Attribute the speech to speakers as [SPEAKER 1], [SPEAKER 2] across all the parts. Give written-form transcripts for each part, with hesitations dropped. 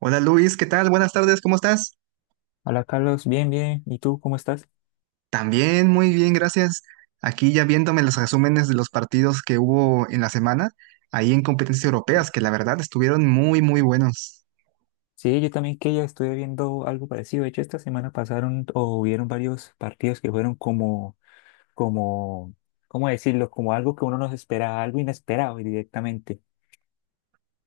[SPEAKER 1] Hola Luis, ¿qué tal? Buenas tardes, ¿cómo estás?
[SPEAKER 2] Hola Carlos, bien, bien. ¿Y tú cómo estás?
[SPEAKER 1] También muy bien, gracias. Aquí ya viéndome los resúmenes de los partidos que hubo en la semana, ahí en competencias europeas, que la verdad estuvieron muy, muy buenos.
[SPEAKER 2] Sí, yo también que ya estuve viendo algo parecido. De hecho, esta semana pasaron o hubieron varios partidos que fueron como, ¿cómo decirlo? Como algo que uno no se esperaba, algo inesperado directamente.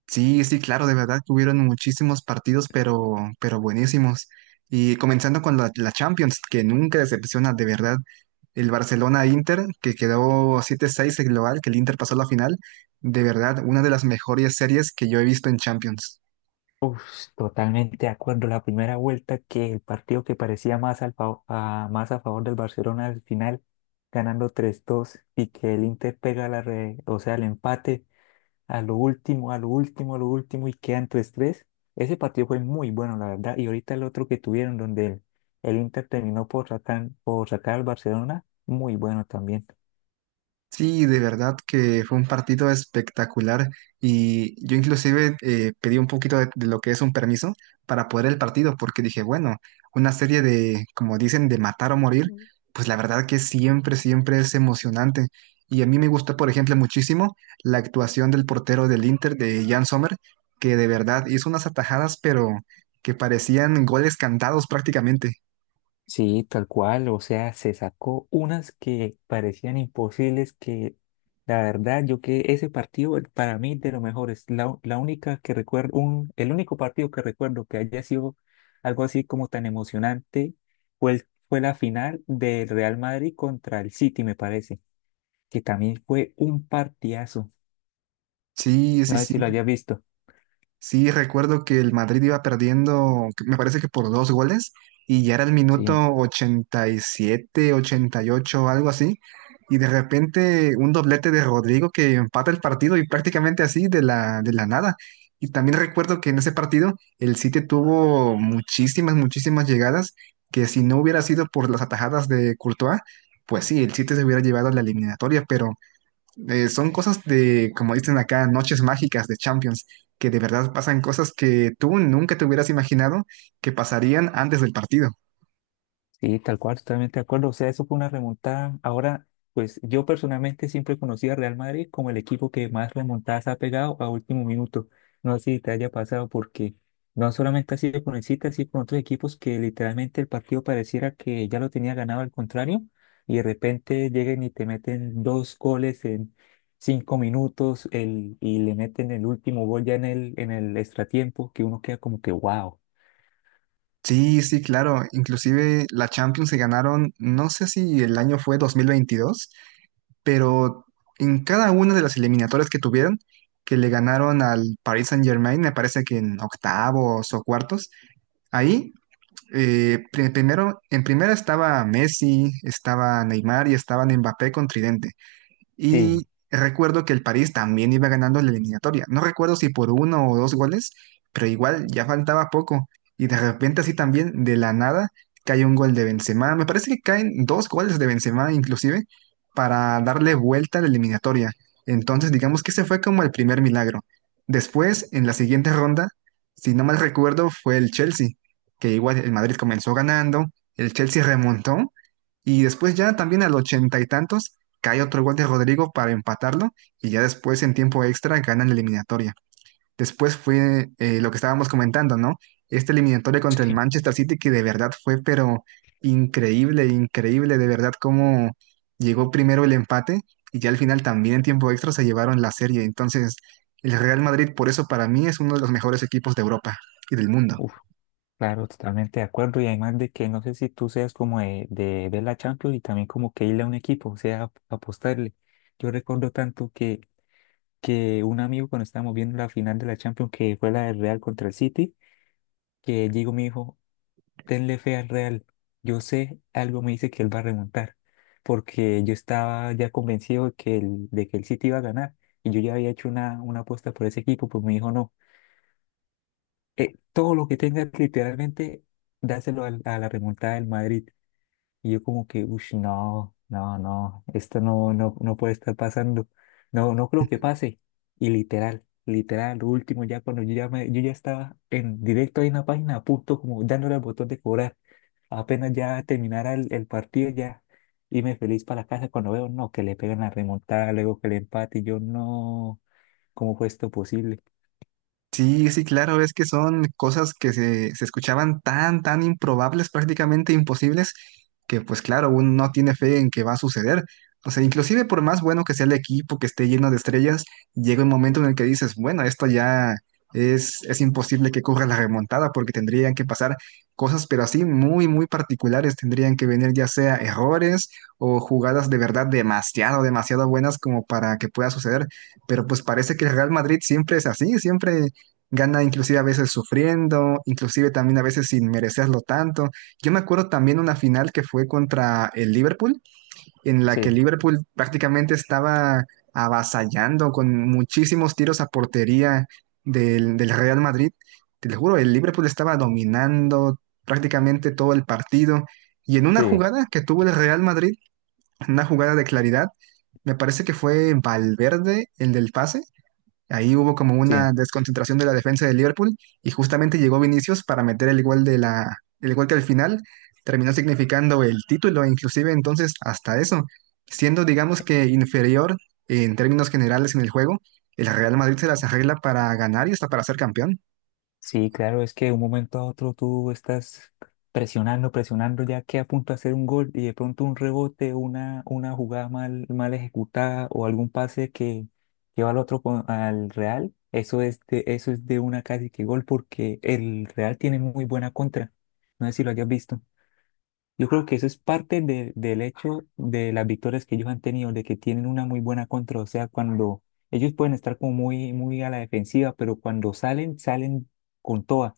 [SPEAKER 1] Sí, sí, claro, de verdad, tuvieron muchísimos partidos, pero buenísimos. Y comenzando con la Champions, que nunca decepciona, de verdad. El Barcelona-Inter, que quedó 7-6 el global, que el Inter pasó a la final, de verdad, una de las mejores series que yo he visto en Champions.
[SPEAKER 2] Uf, totalmente de acuerdo. La primera vuelta que el partido que parecía más, más a favor del Barcelona al final, ganando tres dos y que el Inter pega o sea, el empate a lo último, a lo último, a lo último y quedan tu estrés. Ese partido fue muy bueno, la verdad. Y ahorita el otro que tuvieron, donde el Inter terminó por sacar al Barcelona, muy bueno también.
[SPEAKER 1] Sí, de verdad que fue un partido espectacular y yo inclusive pedí un poquito de lo que es un permiso para poder el partido porque dije, bueno, una serie de, como dicen, de matar o morir, pues la verdad que siempre, siempre es emocionante. Y a mí me gustó por ejemplo, muchísimo la actuación del portero del Inter, de Jan Sommer, que de verdad hizo unas atajadas, pero que parecían goles cantados prácticamente.
[SPEAKER 2] Sí, tal cual, o sea, se sacó unas que parecían imposibles que la verdad yo que ese partido para mí de lo mejor es la única que recuerdo, un, el único partido que recuerdo que haya sido algo así como tan emocionante fue, fue la final del Real Madrid contra el City, me parece, que también fue un partidazo,
[SPEAKER 1] Sí,
[SPEAKER 2] no
[SPEAKER 1] sí,
[SPEAKER 2] sé
[SPEAKER 1] sí.
[SPEAKER 2] si lo hayas visto.
[SPEAKER 1] Sí, recuerdo que el Madrid iba perdiendo, me parece que por dos goles, y ya era el
[SPEAKER 2] Sí.
[SPEAKER 1] minuto 87, 88, algo así, y de repente un doblete de Rodrigo que empata el partido y prácticamente así de la nada. Y también recuerdo que en ese partido el City tuvo muchísimas, muchísimas llegadas, que si no hubiera sido por las atajadas de Courtois, pues sí, el City se hubiera llevado a la eliminatoria, pero son cosas de, como dicen acá, noches mágicas de Champions, que de verdad pasan cosas que tú nunca te hubieras imaginado que pasarían antes del partido.
[SPEAKER 2] Sí, tal cual, totalmente de acuerdo. O sea, eso fue una remontada. Ahora, pues yo personalmente siempre conocí a Real Madrid como el equipo que más remontadas ha pegado a último minuto. No sé si te haya pasado porque no solamente ha sido con el City, ha sido con otros equipos que literalmente el partido pareciera que ya lo tenía ganado al contrario y de repente llegan y te meten dos goles en cinco minutos y le meten el último gol ya en en el extratiempo que uno queda como que wow.
[SPEAKER 1] Sí, sí, claro. Inclusive la Champions se ganaron, no sé si el año fue 2022, pero en cada una de las eliminatorias que tuvieron, que le ganaron al Paris Saint-Germain, me parece que en octavos o cuartos, ahí primero, en primera estaba Messi, estaba Neymar y estaban Mbappé con tridente.
[SPEAKER 2] Sí.
[SPEAKER 1] Y recuerdo que el París también iba ganando la eliminatoria. No recuerdo si por uno o dos goles, pero igual ya faltaba poco. Y de repente así también, de la nada, cae un gol de Benzema. Me parece que caen dos goles de Benzema inclusive para darle vuelta a la eliminatoria. Entonces digamos que ese fue como el primer milagro. Después, en la siguiente ronda, si no mal recuerdo, fue el Chelsea, que igual el Madrid comenzó ganando, el Chelsea remontó y después ya también al ochenta y tantos cae otro gol de Rodrigo para empatarlo y ya después en tiempo extra ganan la eliminatoria. Después fue lo que estábamos comentando, ¿no? Esta eliminatoria contra el
[SPEAKER 2] Sí.
[SPEAKER 1] Manchester City que de verdad fue pero increíble, increíble, de verdad cómo llegó primero el empate y ya al final también en tiempo extra se llevaron la serie. Entonces el Real Madrid por eso para mí es uno de los mejores equipos de Europa y del mundo.
[SPEAKER 2] Claro, totalmente de acuerdo. Y además de que no sé si tú seas como de ver la Champions y también como que irle a un equipo, o sea, apostarle. Yo recuerdo tanto que un amigo cuando estábamos viendo la final de la Champions, que fue la del Real contra el City, que llegó me dijo, tenle fe al Real. Yo sé, algo me dice que él va a remontar, porque yo estaba ya convencido de de que el City iba a ganar. Y yo ya había hecho una apuesta por ese equipo, pues me dijo, no, todo lo que tengas literalmente dáselo a la remontada del Madrid. Y yo como que, no, no, no, esto no, no, no puede estar pasando. No, no creo que pase. Y literal, literal, lo último, ya cuando yo ya estaba en directo ahí en la página, a punto como dándole al botón de cobrar. Apenas ya terminara el partido, ya irme feliz para la casa cuando veo, no, que le pegan la remontada, luego que el empate, y yo no, ¿cómo fue esto posible?
[SPEAKER 1] Sí, sí, claro, es que son cosas que se escuchaban tan, tan improbables, prácticamente imposibles, que pues claro, uno no tiene fe en que va a suceder. O sea, inclusive por más bueno que sea el equipo, que esté lleno de estrellas, llega un momento en el que dices, bueno, esto ya es imposible que corra la remontada porque tendrían que pasar cosas, pero así muy, muy particulares, tendrían que venir ya sea errores o jugadas de verdad demasiado, demasiado buenas como para que pueda suceder. Pero pues parece que el Real Madrid siempre es así, siempre gana inclusive a veces sufriendo, inclusive también a veces sin merecerlo tanto. Yo me acuerdo también una final que fue contra el Liverpool, en la que el
[SPEAKER 2] Sí,
[SPEAKER 1] Liverpool prácticamente estaba avasallando con muchísimos tiros a portería del Real Madrid. Te lo juro, el Liverpool estaba dominando prácticamente todo el partido. Y en una
[SPEAKER 2] sí,
[SPEAKER 1] jugada que tuvo el Real Madrid, una jugada de claridad, me parece que fue Valverde, el del pase. Ahí hubo como
[SPEAKER 2] sí.
[SPEAKER 1] una desconcentración de la defensa de Liverpool y justamente llegó Vinicius para meter el gol el gol que al final terminó significando el título, inclusive entonces hasta eso, siendo digamos que inferior en términos generales en el juego, el Real Madrid se las arregla para ganar y hasta para ser campeón.
[SPEAKER 2] Sí, claro, es que de un momento a otro tú estás presionando, presionando ya que a punto de hacer un gol y de pronto un rebote, una jugada mal, mal ejecutada o algún pase que, lleva al otro al Real, eso es de una casi que gol porque el Real tiene muy buena contra. No sé si lo hayas visto. Yo creo que eso es parte del hecho de las victorias que ellos han tenido, de que tienen una muy buena contra. O sea, cuando ellos pueden estar como muy, muy a la defensiva, pero cuando salen, salen con toda.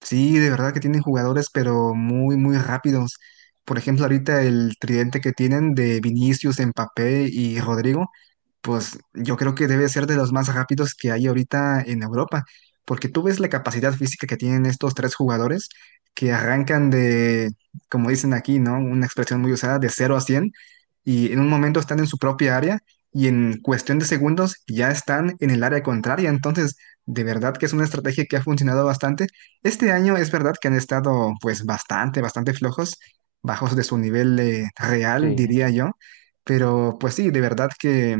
[SPEAKER 1] Sí, de verdad que tienen jugadores, pero muy, muy rápidos. Por ejemplo, ahorita el tridente que tienen de Vinicius, Mbappé y Rodrigo pues yo creo que debe ser de los más rápidos que hay ahorita en Europa, porque tú ves la capacidad física que tienen estos tres jugadores que arrancan de, como dicen aquí, ¿no? Una expresión muy usada, de cero a 100 y en un momento están en su propia área y en cuestión de segundos ya están en el área contraria, entonces de verdad que es una estrategia que ha funcionado bastante. Este año es verdad que han estado pues bastante, bastante flojos, bajos de su nivel real,
[SPEAKER 2] Sí,
[SPEAKER 1] diría yo. Pero pues sí, de verdad que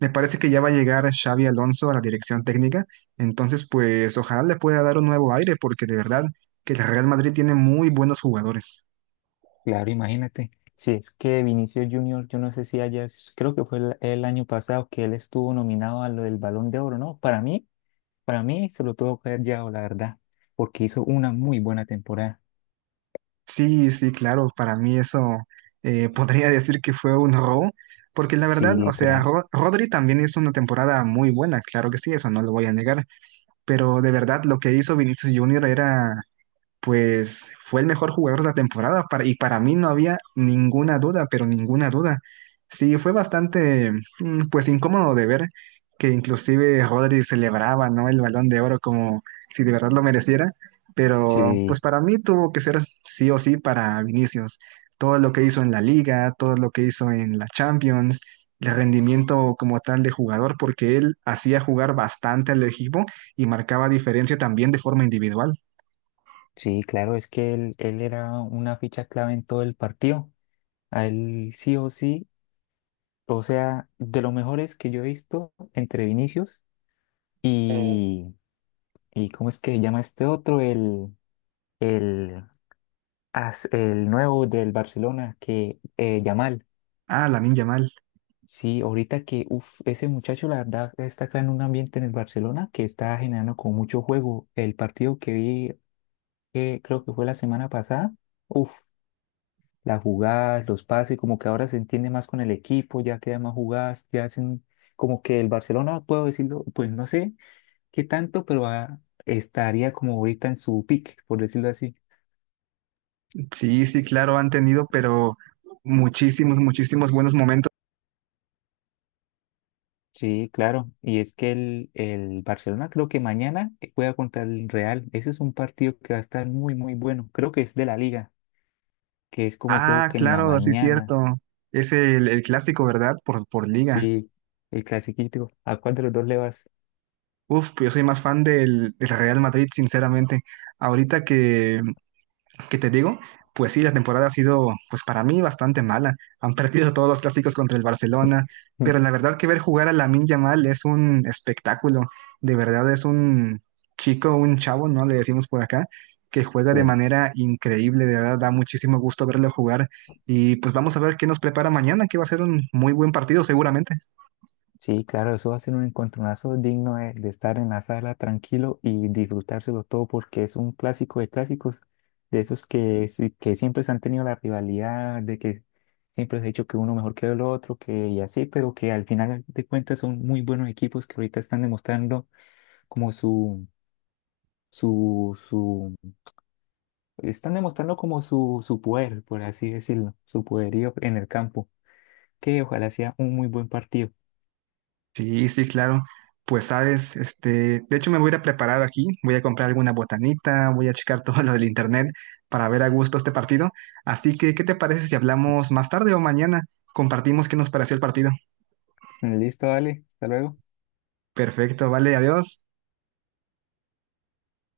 [SPEAKER 1] me parece que ya va a llegar Xavi Alonso a la dirección técnica, entonces pues ojalá le pueda dar un nuevo aire, porque de verdad que el Real Madrid tiene muy buenos jugadores.
[SPEAKER 2] claro, imagínate. Si es que Vinicius Junior, yo no sé si haya, creo que fue el año pasado que él estuvo nominado a lo del Balón de Oro, ¿no? Para mí se lo tuvo que haber llevado, la verdad, porque hizo una muy buena temporada.
[SPEAKER 1] Sí, sí, claro, para mí eso podría decir que fue un robo, porque la verdad,
[SPEAKER 2] Sí,
[SPEAKER 1] o sea,
[SPEAKER 2] literal.
[SPEAKER 1] Rodri también hizo una temporada muy buena, claro que sí, eso no lo voy a negar, pero de verdad lo que hizo Vinicius Junior era pues fue el mejor jugador de la temporada y para mí no había ninguna duda, pero ninguna duda. Sí, fue bastante, pues incómodo de ver que inclusive Rodri celebraba, ¿no? El Balón de Oro como si de verdad lo mereciera, pero pues
[SPEAKER 2] Sí,
[SPEAKER 1] para mí tuvo que ser sí o sí para Vinicius. Todo lo que hizo en la Liga, todo lo que hizo en la Champions, el rendimiento como tal de jugador, porque él hacía jugar bastante al equipo y marcaba diferencia también de forma individual.
[SPEAKER 2] sí, claro, es que él era una ficha clave en todo el partido. A él sí o sí, o sea, de los mejores que yo he visto entre Vinicius y, y ¿cómo es que se llama este otro? El el nuevo del Barcelona, que Yamal.
[SPEAKER 1] Ah, Lamine Yamal.
[SPEAKER 2] Sí, ahorita que uf, ese muchacho, la verdad, está acá en un ambiente en el Barcelona que está generando con mucho juego. El partido que vi, que creo que fue la semana pasada, uff, las jugadas, los pases, como que ahora se entiende más con el equipo, ya quedan más jugadas, ya hacen como que el Barcelona, puedo decirlo, pues no sé qué tanto, pero ah, estaría como ahorita en su pick, por decirlo así.
[SPEAKER 1] Sí, sí, claro, han tenido, pero muchísimos, muchísimos buenos momentos.
[SPEAKER 2] Sí, claro. Y es que el Barcelona creo que mañana juega contra el Real. Ese es un partido que va a estar muy, muy bueno. Creo que es de la Liga, que es como creo
[SPEAKER 1] Ah,
[SPEAKER 2] que en la
[SPEAKER 1] claro, sí,
[SPEAKER 2] mañana.
[SPEAKER 1] cierto. Es el clásico, ¿verdad? Por liga.
[SPEAKER 2] Sí, el clasiquito. ¿A cuál de los dos le vas?
[SPEAKER 1] Uf, yo soy más fan del Real Madrid, sinceramente. Ahorita que te digo, pues sí, la temporada ha sido, pues para mí, bastante mala. Han perdido todos los clásicos contra el Barcelona, pero la verdad que ver jugar a Lamine Yamal es un espectáculo. De verdad es un chico, un chavo, ¿no? Le decimos por acá, que juega de
[SPEAKER 2] Sí.
[SPEAKER 1] manera increíble. De verdad da muchísimo gusto verlo jugar. Y pues vamos a ver qué nos prepara mañana, que va a ser un muy buen partido seguramente.
[SPEAKER 2] Sí, claro, eso va a ser un encontronazo digno de estar en la sala tranquilo y disfrutárselo todo porque es un clásico de clásicos, de esos que siempre se han tenido la rivalidad, de que siempre se ha dicho que uno mejor que el otro, que y así, pero que al final de cuentas son muy buenos equipos que ahorita están demostrando como su, su, están demostrando como su poder, por así decirlo, su poderío en el campo, que ojalá sea un muy buen partido.
[SPEAKER 1] Sí, sí, claro. Pues sabes, este, de hecho me voy a ir a preparar aquí, voy a comprar alguna botanita, voy a checar todo lo del internet para ver a gusto este partido. Así que, ¿qué te parece si hablamos más tarde o mañana? Compartimos qué nos pareció el partido.
[SPEAKER 2] Listo, dale, hasta luego.
[SPEAKER 1] Perfecto, vale, adiós.